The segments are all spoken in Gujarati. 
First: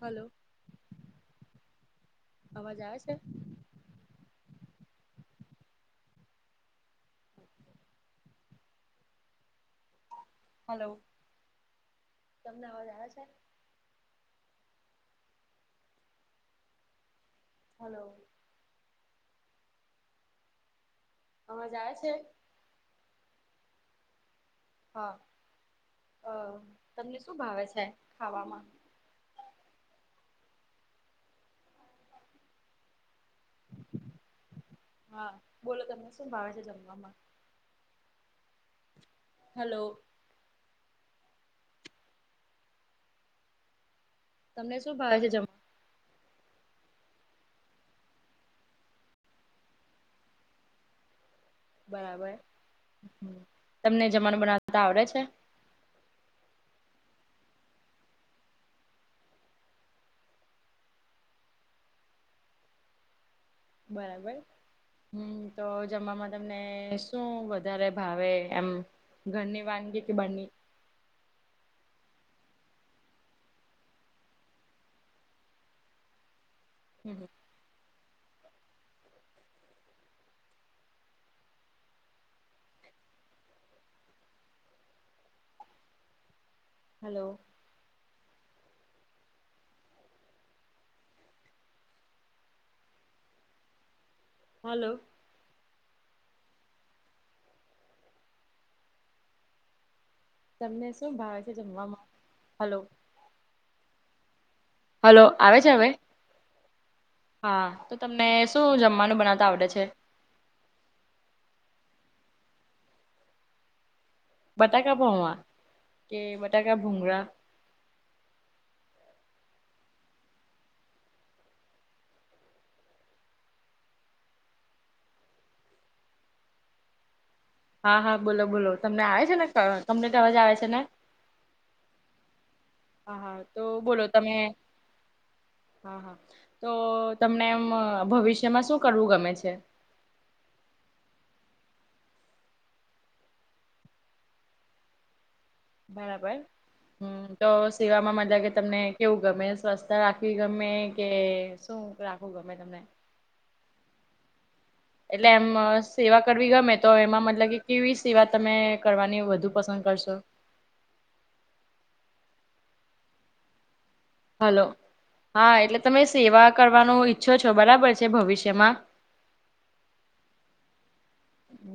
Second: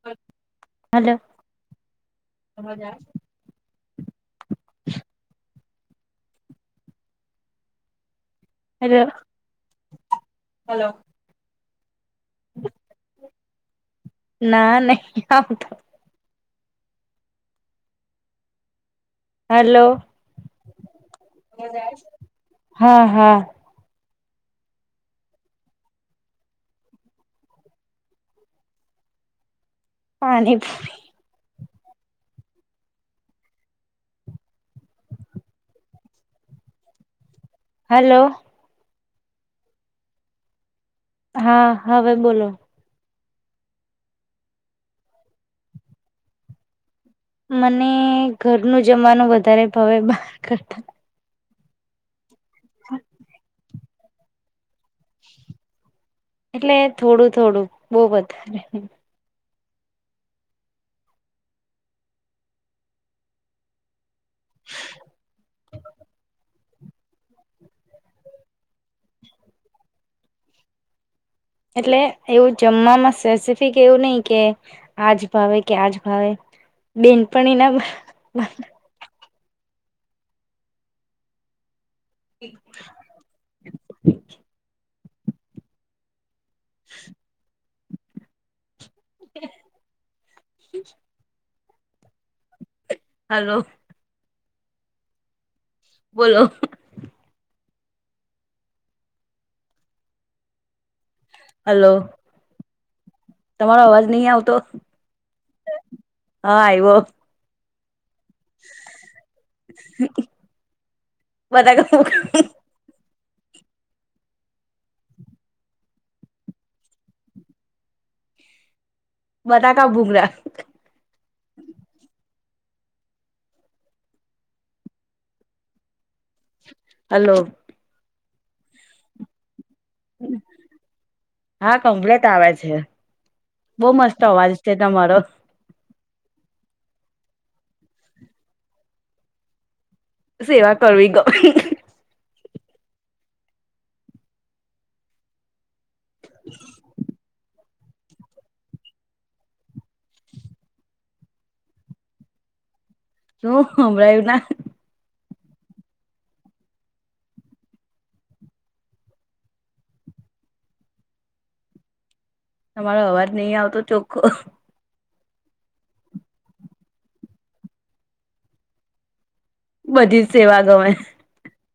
હલો હલો અવાજ આવે છે હલો હલો તમને અવાજ આવ છે ના નહી આવું તો હલો હલો અવાજ આવે છે હા હા હા અ તમને શું ભાવે છે ખાવામાં પાણીપુરી હા બોલો તમને શું ભાવે છે જમવામાં હલો હલો હા હવે બોલો તમને શું ભાવે છે જમ મને ઘરનું જમવાનું વધારે ભાવે બહાર કરતા બરાબર તમને જમાનું બનાવતા આવડે છે એટલે થોડું થોડું બહ વધારે ની બરાબર હમ્મ તો જમમાં તમને શું વધારે ભાવે એમ ઘરની વાનગી કે બહારની એટલે એવું જમવામાં સ્પેસિફિક એવું નહી કે આજ ભાવે કે આજ ભાવે બેનપણીના [inaudible] હલો હલો હલો બોલો તમને શું ભાવે છે હલો જમવામાં હલો તમારો અવાજ નહીં આવતો હલો આવે છે હવે હા આયવો હા તો તમને શું જમવાનું બનાવતા આવડે છે બધા કર બટાકા પૌવા કે બટાકા ભૂઘરા બટાકા ભૂકરા હલો હા હા બોલો બોલો તમને આવે છે ને તમને ત અવાજ આવે છે ને હા કમ્પ્લેટ આવે છે હા હા તો બહ બોલો મસ્ત તમે અવાજ છે તમારો હા હા તો તમને એમ ભવિષ્યમાં શું કરવું ગમે છે સેવા કરવી ગમે બરાબર હમ્મ દોસ સેવામાં મજાકે તમને કેવું ગમે? સ્વસ્થ રાખવી ગમે, કે શું રાખવું ગમે તમને. શું વેલના એટલે એમ સેવા કરવી ગમે, તો એમાં મતલબકે કેવી સેવા તમે કરવાની વધુ પસંદ કરશો? તમારો અવાજ નહીં આવતો ચોક હલો, હા, એટલે તમે સેવા કરવાનો ઈચ્છો છો, બરાબર છે ભવિષ્યમાં. બધીજ સેવા ગમે.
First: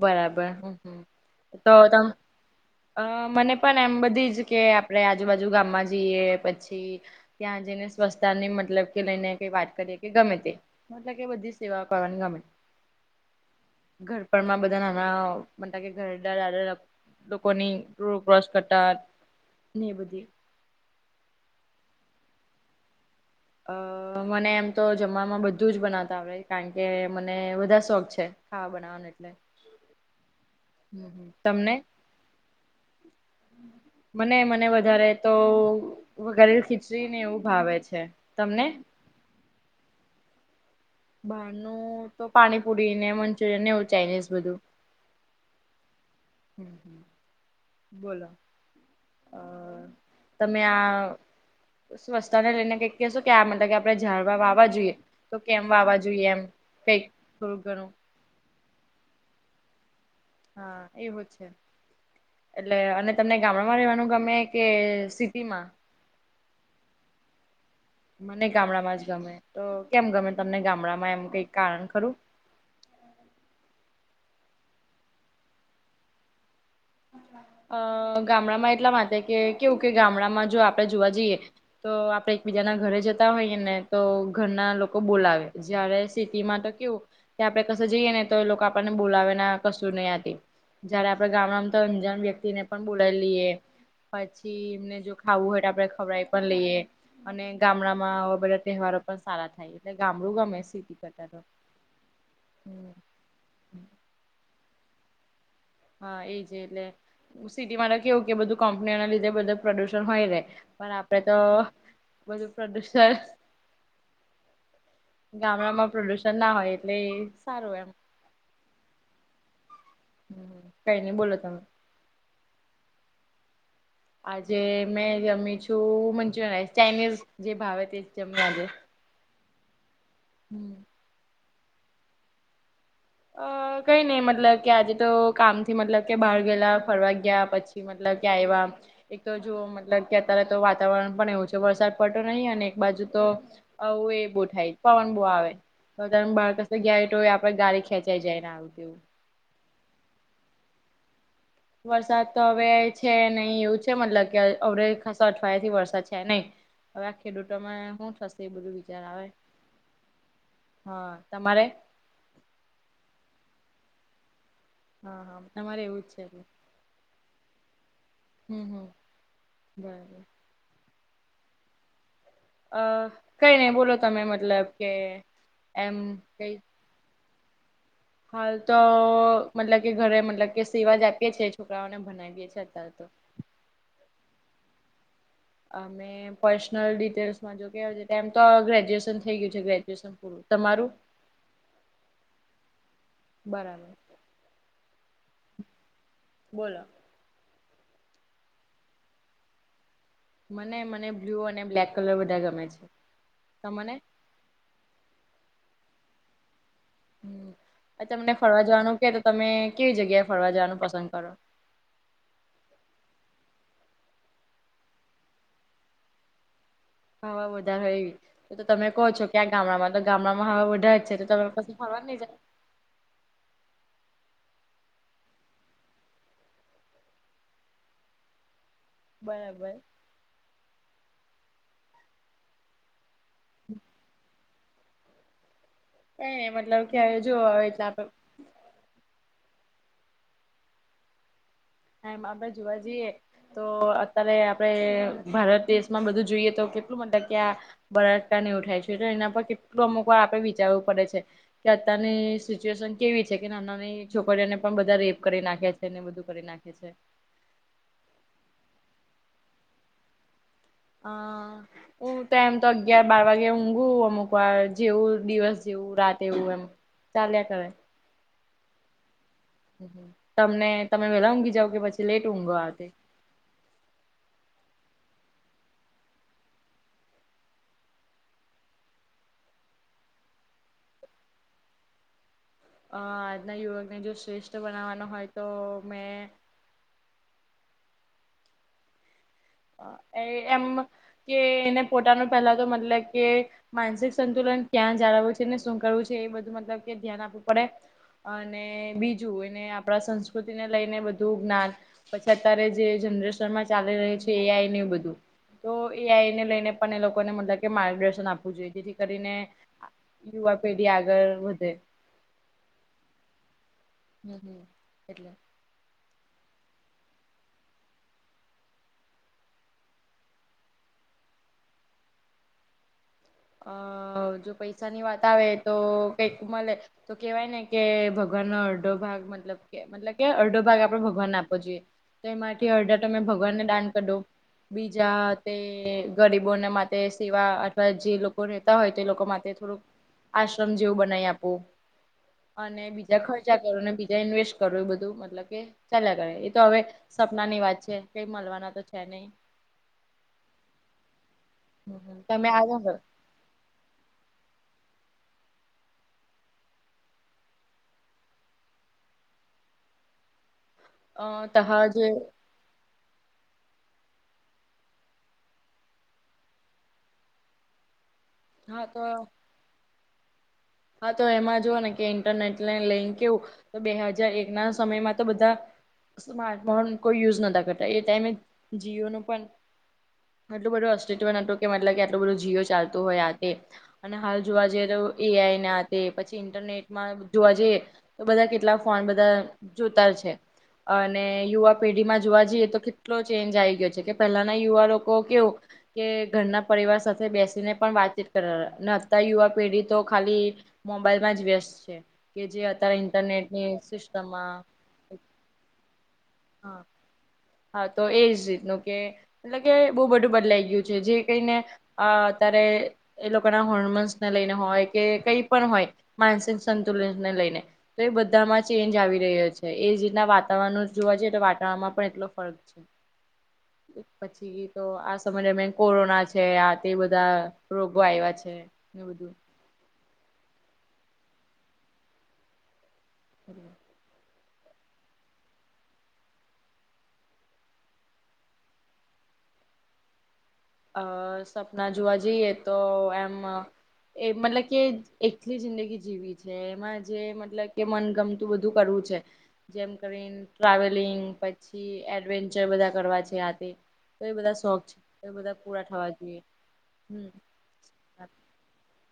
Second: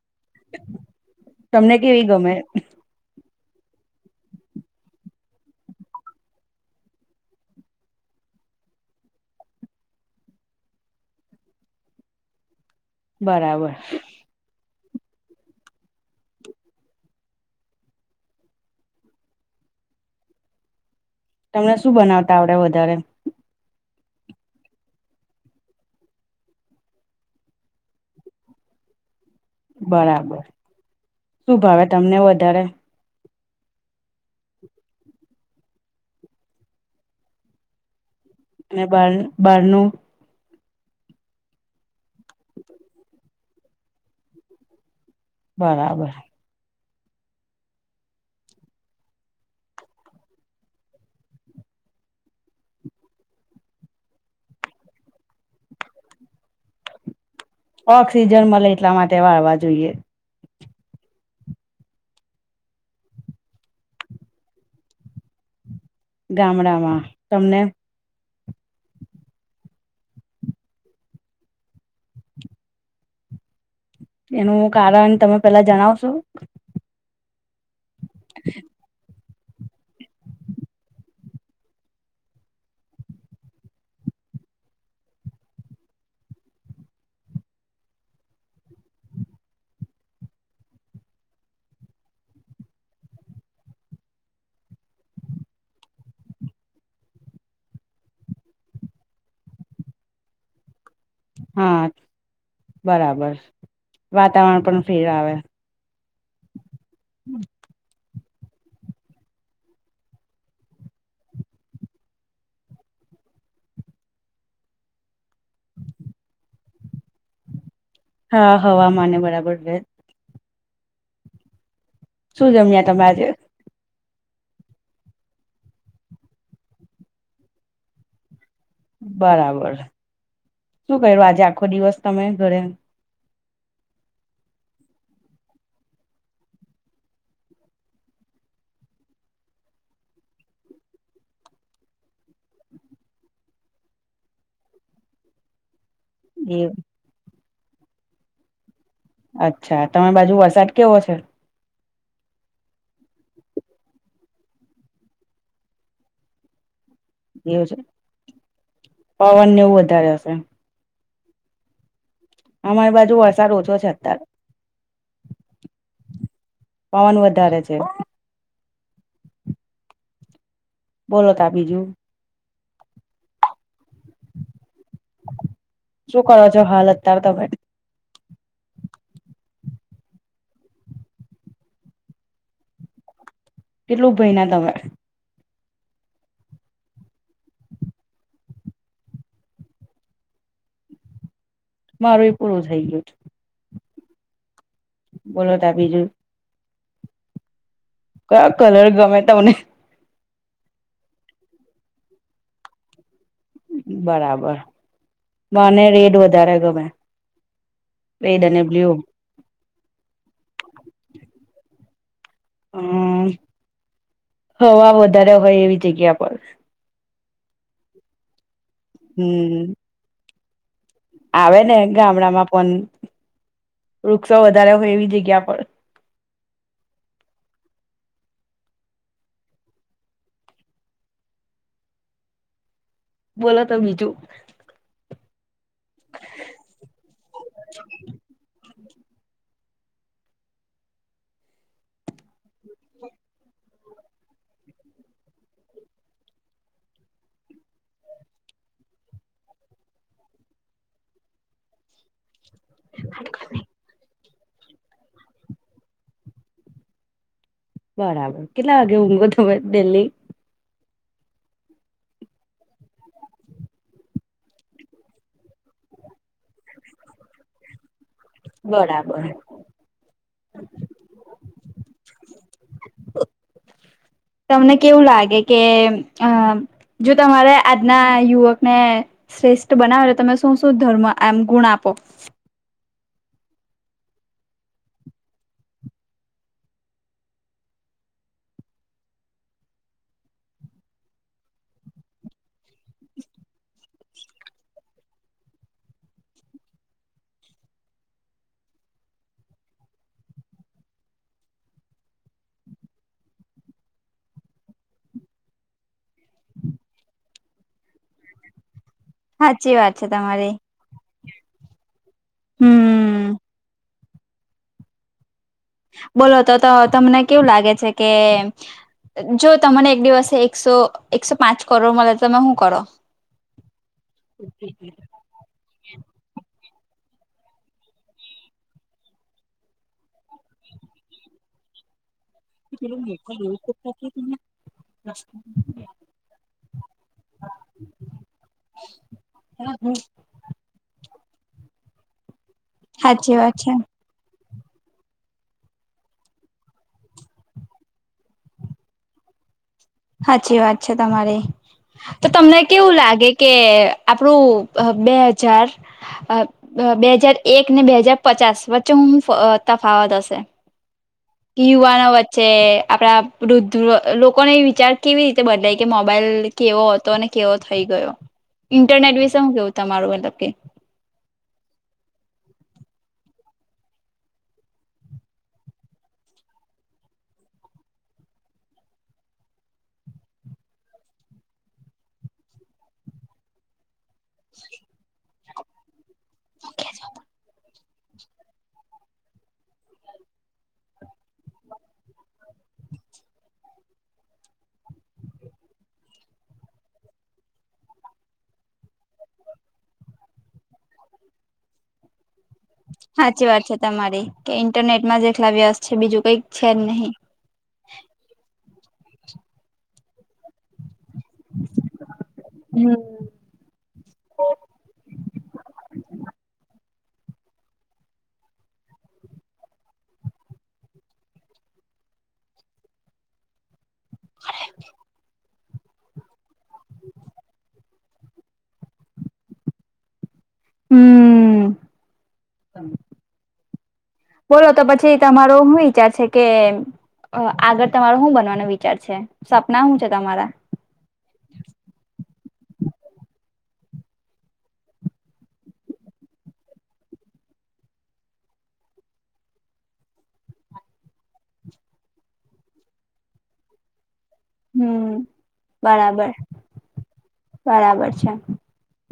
બરાબર હમ્મ હમ્મ તો તમને તમ કેવી ગમે અ મને પણ એમ બધીજ કે, આપણે આજુબાજુ ગામમાં જઈએ, પછી ત્યાં જઈને સ્વચ્તાની મતલબ કે લઈને કઈ વાત કરીએ, કે ગમે તે. મતલબ કે બધી સેવાઓ કવાની ગમે. બરાબર. ઘરપણમાં બધાના રાવ મનતાકે ઘરડા દાદા લોકોની રો ક્રોસ કરતા ને બધી. ત્યાં શું બનાવતા આવડે વધારે? અ મને એમ તો જમમાં બધું જ બનાવતા આવડે, કારણ કે મને બધા શોખ છે ખાવા બના વાના એટલે. બરાબર, શું ભાવે તમને વધારે? [inaudible] મને, મને વધારેતો વઘારેલી ખીચડી ને એવું ભાવે છે. તમને ને બાર, બારનું? બહારનું તો પાણીપુરીને, મંચુરિયનને એવું ચાઇનીઝ બધું. બરાબર. હમ્મ હમ્મ બોલો અ તમે આ સ્વસ્તા ને લઈને કઈક કહેશો, કે આ મતલબ કે આપડણે ઝાડવા વાવા જોઈએ. તો કેમ વાવા જોઈએ? એમ કઈક થોડું ઘ ઓક્સિજન મળે એટલા માટે વાવા જોઈએ. હા એવો છે. એટલે, અને તમને ગામડામાં રહેવાનું ગમે, કે સિટી માં? ગામડામાં, તમને? મને ગામડામાં જ ગમે, તો કેમ ગમે તમને ગામડામાં એમ કઈ કારણ ખરું? એનું કારણ તમે પેલા જણાવશો? અ ગામડામાં એટલા માટે, કે કેવું કે ગામડામાં જો આપડે જોવા જઈએ તો આપડે એકબીજાના ઘરે જતા હોઈએ ને, તો ઘરના લોકો બોલાવે, જયારે સી ટી મા તો કેવું, કે આપડે કશે જઈએ ને તો એ લોકો આપણને બોલાવે ના કશું નહી આથી. જયારે આપડે ગામડામ તો, અમજણ વ્યક્તિ ને પણ બોલાવી લઈએ. પછી એમને જો ખાવું હોય તો, આપડે ખવડઈ પણ લઈએ. અને ગામડામાં આવા બધા તહેવારો પણ સારા થાય, એટલે ગામડું ગમે સીટી કર હા, બરાબર, વાતાવરણ પણ ફીર આવે. હા એજ એટલે. સિટી માંતો કેવું કે, બધું કંપનીઓ ના લીધે બધું પ્રદુષણ હોયને, પણ આપડે તો બધું પ્રદુષણ ગામડામાં પ્રદુષણ ના હોય એટલે એ સારું એમ. હા હવામાને બરાબર રહે. હમ્મ કઈ નહી બોલો તમે. શું જમ્યા તમે આજે? આજે મેં જમી છું મંચુરયન રાઇસ, ચાઇનીઝ જે ભાવે તેજ જમી આજે. બરાબર, હમ શું કર્યું આજે આખો દિવસ તમે ઘરે? અ કઈ નઈ, મતલબ કે, આજે તો કામ થી મતલબ કે, બહાર ગયેલા, ફરવા ગયા, પછી મતલબ, ક્યા આયવા? એક તો જુ મતલબ કે, અત્યારે તો વાતાવરણ પણ એવું છે, વરસાદ પડતો નહીં, અને એક બાજુ તો હવે એ બો થાય, પવન બહુ આવે. ત એ બાળકસ ગયેલો, તોય આપડે ગાડી ખેંચાઈ જાય ને, આવવું. અચ્છા, તમે બાજુ વરસાદ કેવો છે? વરસાદ તો હવે છે, નહીં એવું છે, મતલબ કે, અડ ખાસો અઠવાડિયા થી વરસાદ છે નહી. હવે આ એવું છે ખેડૂતોમાં શું થશે? એ બધું વિચાર આવે, પવન ને એવું વધારે હશે હા, તમારે. અમારી બાજુ વરસાદ ઓછો છે અત્યારે. હા, હા, તમારે એવું જ છે, ભ. પવન વધારે છે હ, હ, બરાબર. બોલો તો બીજું? અ કંઈ નહીં, બોલો? તમે મતલબ. કે એમ શું કરો કઈ છો? હાલ અત્યારે તમે. હાલ તો, મતલબ કે, ઘરે મતલબ કે સિવા જ આપીએ છે, છોકરાઓને ભનાવીએ છીએ, અત્યારે તો. કેટલું ભણીયા તમે? અમે પર્સનલ ડિટેલ્સમાં જો કેવાય, તેમ તો ગ્રેજ્યુએશન થઇ ગયું છે, ગ્રેજ્યુએશન તમારું? મારું એ પૂરું થઈ ગયું છે. બરાબર. બોલો તો બીજું? બોલો? કયા કલર ગમે તમને? મને મને બ્લુ અને બ્લેક કલર બધા ગમે છે. તમને બરાબર, મને રેટ વધારે ગમે. હ, તમને રેડ અને ફરવા જવાનું બ્લુ કે, તો તમે કેવી જગ્યાએ ફરવા જવાનું પસંદ કરો? હમ, હવા વધારે હોય એવી જગ્યા પર. હવા બી હોય, એવી તો તો તમે કહો છો, કયાં હમ ગામડામાં તો ગામડામાં હવા બધા જ છે. તો તમે આવે ને પછી ફરવા નહી જાય ગામડામાં પણ, વૃક્ષો વધારે હોય એવી જગ્યા પર. બરાબર. બોલો તો બીજું? ક મતલબ કે જોવા આવે, એટલે આપડે [unintelligible] હા, મા ભાઈ જોવા જઈએ. તો અત્યારે આપણે ભારત દેશમાં બધું જોઈએ તો કેટલું, મતલબ કે આ બળાત્કાર ને ઉઠાય છે, તો એના પર કેટલું અમુક વાર આપડે વિચારવું પડે છે કે, અત્યારની સિચ્યુએશન કેવી છે કે, નાના ની છોકરીઓને પણ બધા રેપ કરી નાખે છે ને, બધું કરી નાખે છે. બરાબર, કેટલા વાગે ઊંઘો તમે ડેલી? હા. હું તો એમ તો અગિયાર બાર વાગે ઊંઘું, અમુક વાર જેવું દિવસ, જેવું રાતે એવું એમ. ચાલીયા કરાય. બરાબર. તમને તમે વેલા ઊંઘી જાવ કે પછી લેટ ઊંઘો, આ તે? તમને કેવું લાગે કે અ? જો તમારે આજના યુવકને. શ્રેષ્ઠ બનાવે એટલે તમે શું શું ધર્મ એમ ગુણ આપો? અ આજના યુવકને જો શ્રેષ્ઠ બનાવવાનો હોય, તો મેં. એ એમ કે, એને પોતાનું પેલા તો મતલબ કે. માનસિક સંતુલન ક્યાં જાળવું છે ને, શું કરવું છે એ બધું, મતલબ કે ધ્યાન આપવું પડે. અને બીજું એને આપણા સંસ્કૃતિને લઈને, બધું જ્ઞાન. પછી અત્યારે જે જનરેશનમાં ચાલી રહી એ આઈ ને એવુ બધું તો એઆઈને લઈને પણ એ લોકોને મતલબ કે માર્ગદર્શન આપવું જોઈએ જેથી કરીને સાચી વાત છે તમારી. યુવા પેઢી આગળ વધે હમ. [unintelligible] એટલે બોલો તત તમને કેવું લાગે છે, કે જો તમને એક દિવસે એકસો એકસો પાંચ કરોડ મળે તમે હુ કરો? અ જો પૈસાની વાત આવે તો કઈક મલે તો કેવાય ને કે ભગવાનનો અડધો ભાગ મતલબ કે મતલબ કે અડધો ભાગ આપડે ભગવાનને આપો જોએ તો એમાંથી અડધા તમે ભગવાનને દાન કરદવ બીજા તે ગરીબોને માટે સેવા અથવા જે લો કો રહેતા હોય તો એ લોકો માટે થોડુંક આશ્રમ જેવું બનાય આપુ અને બીજા સાચી વાત ખર્ચા છે. કરુ બીજા ઇન્વેસ્ટ કરુ એ બધું મતલબ કે ચાલ્યા કરે એ તો હવે સપના ની વાત છે, કઈ મળવાના તો છે, નય હાચી વાત છે, તમારી તો તમે તમને કેવું આવો લાગે કે આપણું બે હજાર અ બે હાજાર એક ને બે હાજાર પચાસ વચ્ચે હું અ તફાવત હશે અ ત યુવાનો જે વચ્ચે આપડા વૃદ્ધ લોકોને વિચાર કેવી રીતે બદલાય કે મોબાઈલ કેવો હતો અને કેવો થઈ ગયો હા ઇન્ટરનેટ વિશે હુ કેવું તમારું મતલબ કે હ તો એમાં જુઓ ને કે ઇન્ટરનેટ લે લેન્ક કેવું તો બે હાજાર એક ના સમયમાં તો બધા સ્માર્ટફોન કોઈ યુઝ નતા કરતા એ ટાઈમે જીઓ નુ પન એટલું બધું અસ્તિત્વ નતું કે મતલબ કે આટલું બધું જીઓ ચાલતું હોય આ તે અને હાલ જોવા જઈએ તો એઆઈ ના તે પછી ઇન્ટરનેટમાં જોવા જઈએ તો બધા કેટલા ફોન બધા જોતા છે. અને યુવા પેઢીમાં જોવા જઈએ તો કેટલો ચેન્જ આયી ગયો છે, કે પહેલાના યુવા લોકો કેવું કે ઘરના પરિવાર સાથે બેસીને પણ વાતચીત કર અને અ યુવા પેઢી તો ખાલી મોબાઈલમાં જ વ્યસ્ત છે, કે જે અત્યારે સાચી વાત ઇન્ટરનેટની છે તમારી સિસ્ટમમાં કે ઇન્ટરનેટમાં જેટલા વ્યસ્ત છે, બીજું કઈક છે, હા જ નહીં હા તો એજ રીતનું કે મતલબ કે બો બધું બદલાઈ ગયું છે, જે કેયને અતારે એ લોકો ના હોર્મોન્સને લઈને હોય કે કઈ પણ હોય માનસિક સંતુલનને લઈને તો એ બધામાં ચેન્જ આવી રહ્યો છે, એ રીતના વાતાવરણ જોવા જઈએ તો વાતાવરણમાં પણ એટલો ફકૅ છે, પછી તો આ સમય દરમ્યિન કોરોના છે, આ તે બધા રોગો આવ્યા છે, એ બધું હમ. [inaudible] બોલો તો પછી તમારો હુ વિચાર છે, કે અ આગળ તમારો હુ બનવાનો વિચાર છે, સપના હુ છે, તમારા અ સપના જોવા જઈએ તો એમ એ મતલબ કે એકલી જિંદગી જીવી છે, એમાં જે મતલબ કે મનગમ તુ બધું કરવું છે. જેમ કરીને ટ્રાવેલિંગ પછી એડવેન્ચર બધા કરવા છે, આ તે તો એ બધા શોખ છે, હમ તો એ બધા પૂરા થવા બરાબર જોઈએ હમ બરાબર છે.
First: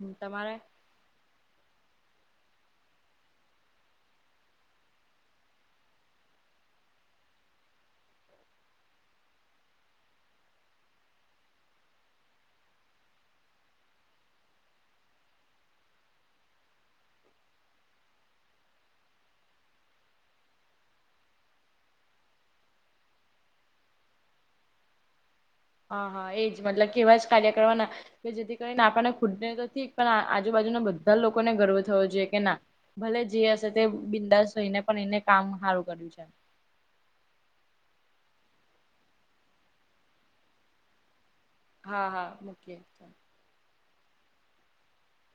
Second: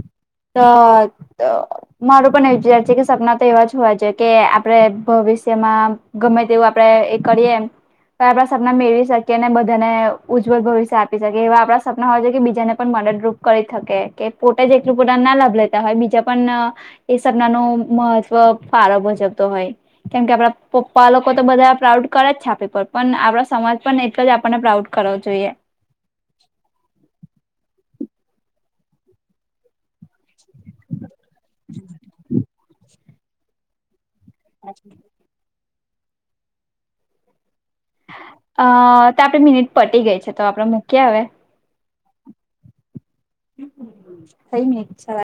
હમ તમા [inaudible] મારું પણ એ વિચાર છે, કે સપના તો એવા જ હોવા જોઈએ કે આપણે ભવિષ્યમાં ગમે તેવું આપડે એ કરીએ તો આપડા સપના મેળવી શકીએ અને બધાને ઉજ્જવલ ભવિષ્ય આપી શકીએ એવા આપણા સપના હોય છે કે બીજાને પણ મદદરૂપ કરી શકે કે પોતે જે એટલું પોતા ના લાભ લેતા હોય બીજા પણ એ સપના નુ મહત્વ ફારો મુજવતો હોય કેમ કે આપડા પપ્પા લોકો તો બધા પ્રાઉડ કરે જ છ આપડી ઉપર પણ આપડા સમાજ પણ એટલે જ આપણને પ્રાઉડ કરવો જોઈએ હા હા એ જ મતલબ એવા જ કાર્ય કરવાના કે જેથી કરીનેપાને ખુદ ને નથી પણ આજુબાજુના બધ ધ લોકોને ગર્વ થવો જોઈએ કે ના ભલે જે હશે તે બિંદાસ થઈને પણ એને કામ સારું કર્યું છે અ તો આપે મિનિટ પટી ગઈ છે તો આપડે મૂકી હવે હા હા મુકિયે [unintelligible]